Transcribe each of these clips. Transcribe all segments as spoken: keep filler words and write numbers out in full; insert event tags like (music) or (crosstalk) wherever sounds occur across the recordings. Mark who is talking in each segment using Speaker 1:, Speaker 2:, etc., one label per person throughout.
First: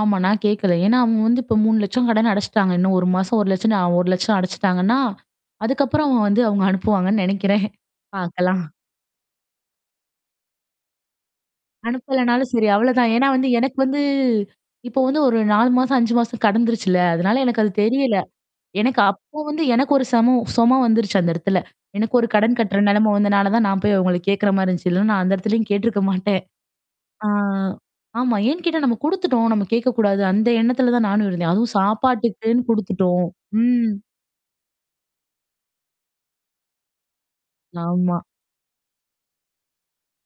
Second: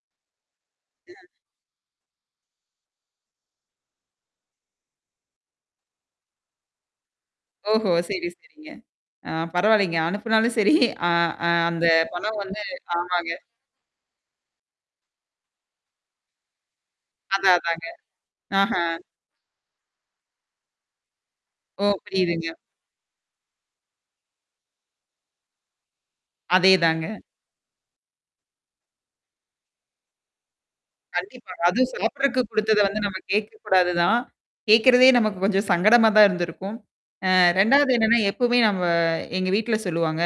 Speaker 1: ஆமா நான் கேட்கல. ஏன்னா, அவுங்க
Speaker 2: (unintelligible)
Speaker 1: வந்து இப்ப மூணு லட்சம் கடன அடச்சுட்டாங்க. இன்னும் ஒரு மாசம் ஒரு லட்சம்னு ஒரு லட்சம் அடச்சுட்டாங்கன்ன, அதுக்கப்புறம் வந்து அவுங்க அனுப்புவாங்கன்னு நெனைக்கிறேன்.
Speaker 2: ஓஹோ! சரி,
Speaker 1: பாக்கலாம்.
Speaker 2: சரிங்க. ஆ பரவால்லேங்க அனுப்புனாலும் சரி, அ அ அந்த பணம்
Speaker 1: அனுப்பலனாலும்
Speaker 2: வந்து
Speaker 1: சரி அவ்ளதான். ஏன்னா
Speaker 2: ஆமாங்க.
Speaker 1: வந்து எனக்கு வந்து இப்போ வந்து ஒரு நாலு மாசம், அஞ்சு மாசம் கடந்துருச்சுல. அதனால
Speaker 2: அதான்,
Speaker 1: எனக்கு அது
Speaker 2: அதாங்க.
Speaker 1: தெரியல.
Speaker 2: ஆஹா!
Speaker 1: எனக்கு அப்போ வந்து எனக்கு ஒரு சமோ சொம வந்துருச்சு அந்த இடத்துல.
Speaker 2: ஓ!
Speaker 1: எனக்கு ஒரு
Speaker 2: புரியுதுங்க.
Speaker 1: கடன் கட்டுற நெலைம வந்ததுனால தான் நான் போய் அவுங்கள கேட்கிறமாரி இருந்துச்சு (chuckles) இல்லன்னா நான் அந்த இடத்துலயும் கேட்ருக்க மாட்டேன்.
Speaker 2: அதே தாங்க.
Speaker 1: ஆ. ஆமா. ஏன்னு கேட்டா நம்ம குடுத்துட்டோம். நம்ம கேட்கக்கூடாது. அந்த எண்ணத்துல தான் நானும் இருந்தேன்.
Speaker 2: கண்டிப்பா.
Speaker 1: அதுவும்
Speaker 2: அதுவும் சாப்பிட்றதுக்கு
Speaker 1: சாப்பாட்டுக்குன்னு
Speaker 2: குடுத்தத வந்து நம்ம
Speaker 1: குடுத்துட்டோம். ம்.
Speaker 2: கேட்கக்கூடாது தான். கேட்கிறதே நமக்கு கொஞ்சம் சங்கடமா தான் இருந்திருக்கும். அ ரெண்டாவது
Speaker 1: ஆமா.
Speaker 2: என்னன்னா எப்பவுமே நம்ம எங்க வீட்ல சொல்லுவாங்க.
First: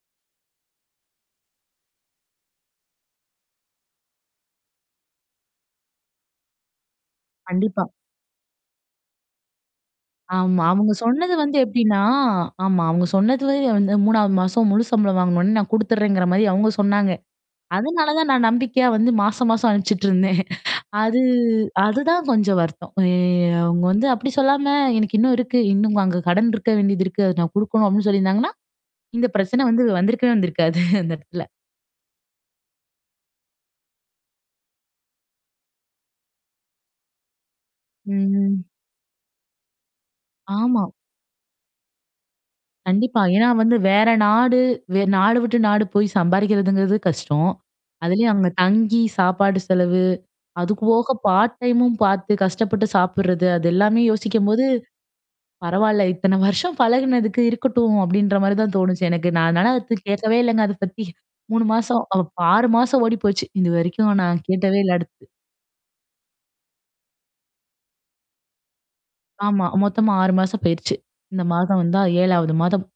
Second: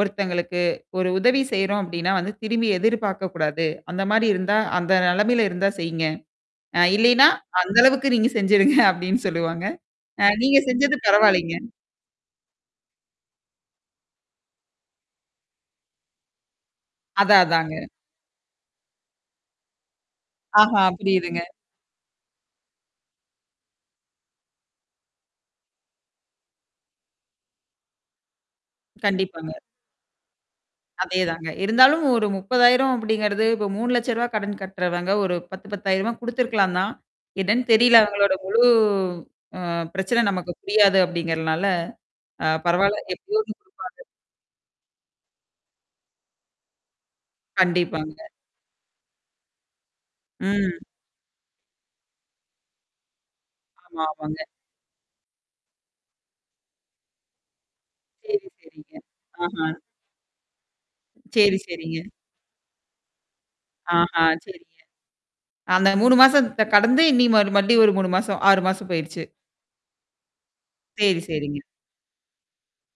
Speaker 2: ஒருத்தங்களுக்கு ஒரு உதவி செய்றோம் அப்பிடின்னா வந்து திரும்பி எதிர்பார்க்கக்கூடாது. அந்தமாரி இருந்தா, அந்த நிலைமையில இருந்தா செய்யிங்க. அ இல்லயின்னா, அந்த
Speaker 1: கண்டிப்பா.
Speaker 2: அளவுக்கு நீங்க செஞ்சுருங்க அப்பிடின்னு சொல்லுவாங்க. அ நீங்க
Speaker 1: ஆமா. அவுங்க
Speaker 2: செஞ்சது
Speaker 1: சொன்னது
Speaker 2: பரவாயில்லேங்க.
Speaker 1: வந்து எப்பிடின்னா, ஆமா அவுங்க சொன்னது வந்து வந்து மூணாவது மாசம் முழு சம்பளம் வாங்குனவுனே நான் குடுத்துர்றேங்கிற மாரி அவுங்க சொன்னாங்க.
Speaker 2: அதான், அதாங்க.
Speaker 1: அதனால தான் நான் நம்பிக்கையா வந்து மாசம் மாசம் அனுப்பிச்சுட்டு இருந்தேன்
Speaker 2: ஆஹா!
Speaker 1: அது
Speaker 2: புரியுதுங்க.
Speaker 1: அதுதான் கொஞ்சம் வருத்தம். ஏ அவுங்க வந்து அப்பிடி சொல்லாம எனக்கு இன்னும் இருக்கு. இன்னும் அங்க கடன் இருக்க வேண்டியது இருக்கு. அதது நான் குடுக்கணும் அப்பிடின்னு சொல்லிருந்தாங்கன்னா. இந்த
Speaker 2: கண்டிப்பாங்க.
Speaker 1: பிரச்சனை வந்து வந்திருக்கவே வந்திருக்காது அந்த
Speaker 2: அதே
Speaker 1: இடத்துல
Speaker 2: தாங்க. இருந்தாலும் ஒரு முப்பதாயிரம் அப்படிங்கிறது இப்ப மூணு லட்ச ரூபா கடன் கட்டுறவங்க. ஒரு பத்து பத்தாயிரமா குடுத்துருக்கலாந்தான். என்னனு தெரியல அவுங்களோட
Speaker 1: ம்,
Speaker 2: முழு
Speaker 1: ம்.
Speaker 2: அ பிரச்சனை நமக்கு
Speaker 1: ஆமா.
Speaker 2: புரியாது அப்பிடிங்கிறனால. அ பரவால்ல.
Speaker 1: கண்டிப்பா.
Speaker 2: எப்பிடியோ
Speaker 1: ஏன்னா வந்து
Speaker 2: (unintelligible)
Speaker 1: வேற நாடு வே நாடு விட்டு நாடு போய் சம்பாரிக்கிறதுங்கிறது கஷ்டம்.
Speaker 2: கண்டிப்பாங்க.
Speaker 1: அதிலயும் அங்க தங்கி சாப்பாடு செலவு.
Speaker 2: ம்.
Speaker 1: அதுக்கு போக பார்ட் டைமும் பார்த்து கஷ்டப்பட்டு சாப்புட்றது, அது எல்லாமே
Speaker 2: ஆமா, ஆமாங்க.
Speaker 1: யோசிக்கும்போது பரவால்ல. (chuckles) இத்தன வருஷம் பழகுனதுக்கு இருக்கட்டும் அப்பிடின்ற
Speaker 2: சரி,
Speaker 1: மாரி தான்
Speaker 2: சரிங்க.
Speaker 1: தோணுச்சு எனக்கு. நான்
Speaker 2: ஆஹா!
Speaker 1: அதனால அத கேட்கவே இல்லங்க அத பத்தி.
Speaker 2: சரி,
Speaker 1: மூணு மாசம்
Speaker 2: சரிங்க.
Speaker 1: அ ஆறு மாசம் ஓடிப்போச்சு. இதுவரைக்கும்
Speaker 2: ஆஹா!
Speaker 1: நான்
Speaker 2: சரிங்க.
Speaker 1: கேட்டவே இல்ல அடுத்து.
Speaker 2: அந்த மூணு மாசத்த கடந்து இன்னி மறு மறுடியும் ஒரு மூணு மாசம், ஆறு மாசம் போயிடுச்சு.
Speaker 1: ஆமா. மொத்தம் ஆறு மாசம் போயிருச்சு.
Speaker 2: சரி,
Speaker 1: இந்த
Speaker 2: சரிங்க.
Speaker 1: மாதம் வந்தா ஏழாவது மாதம்.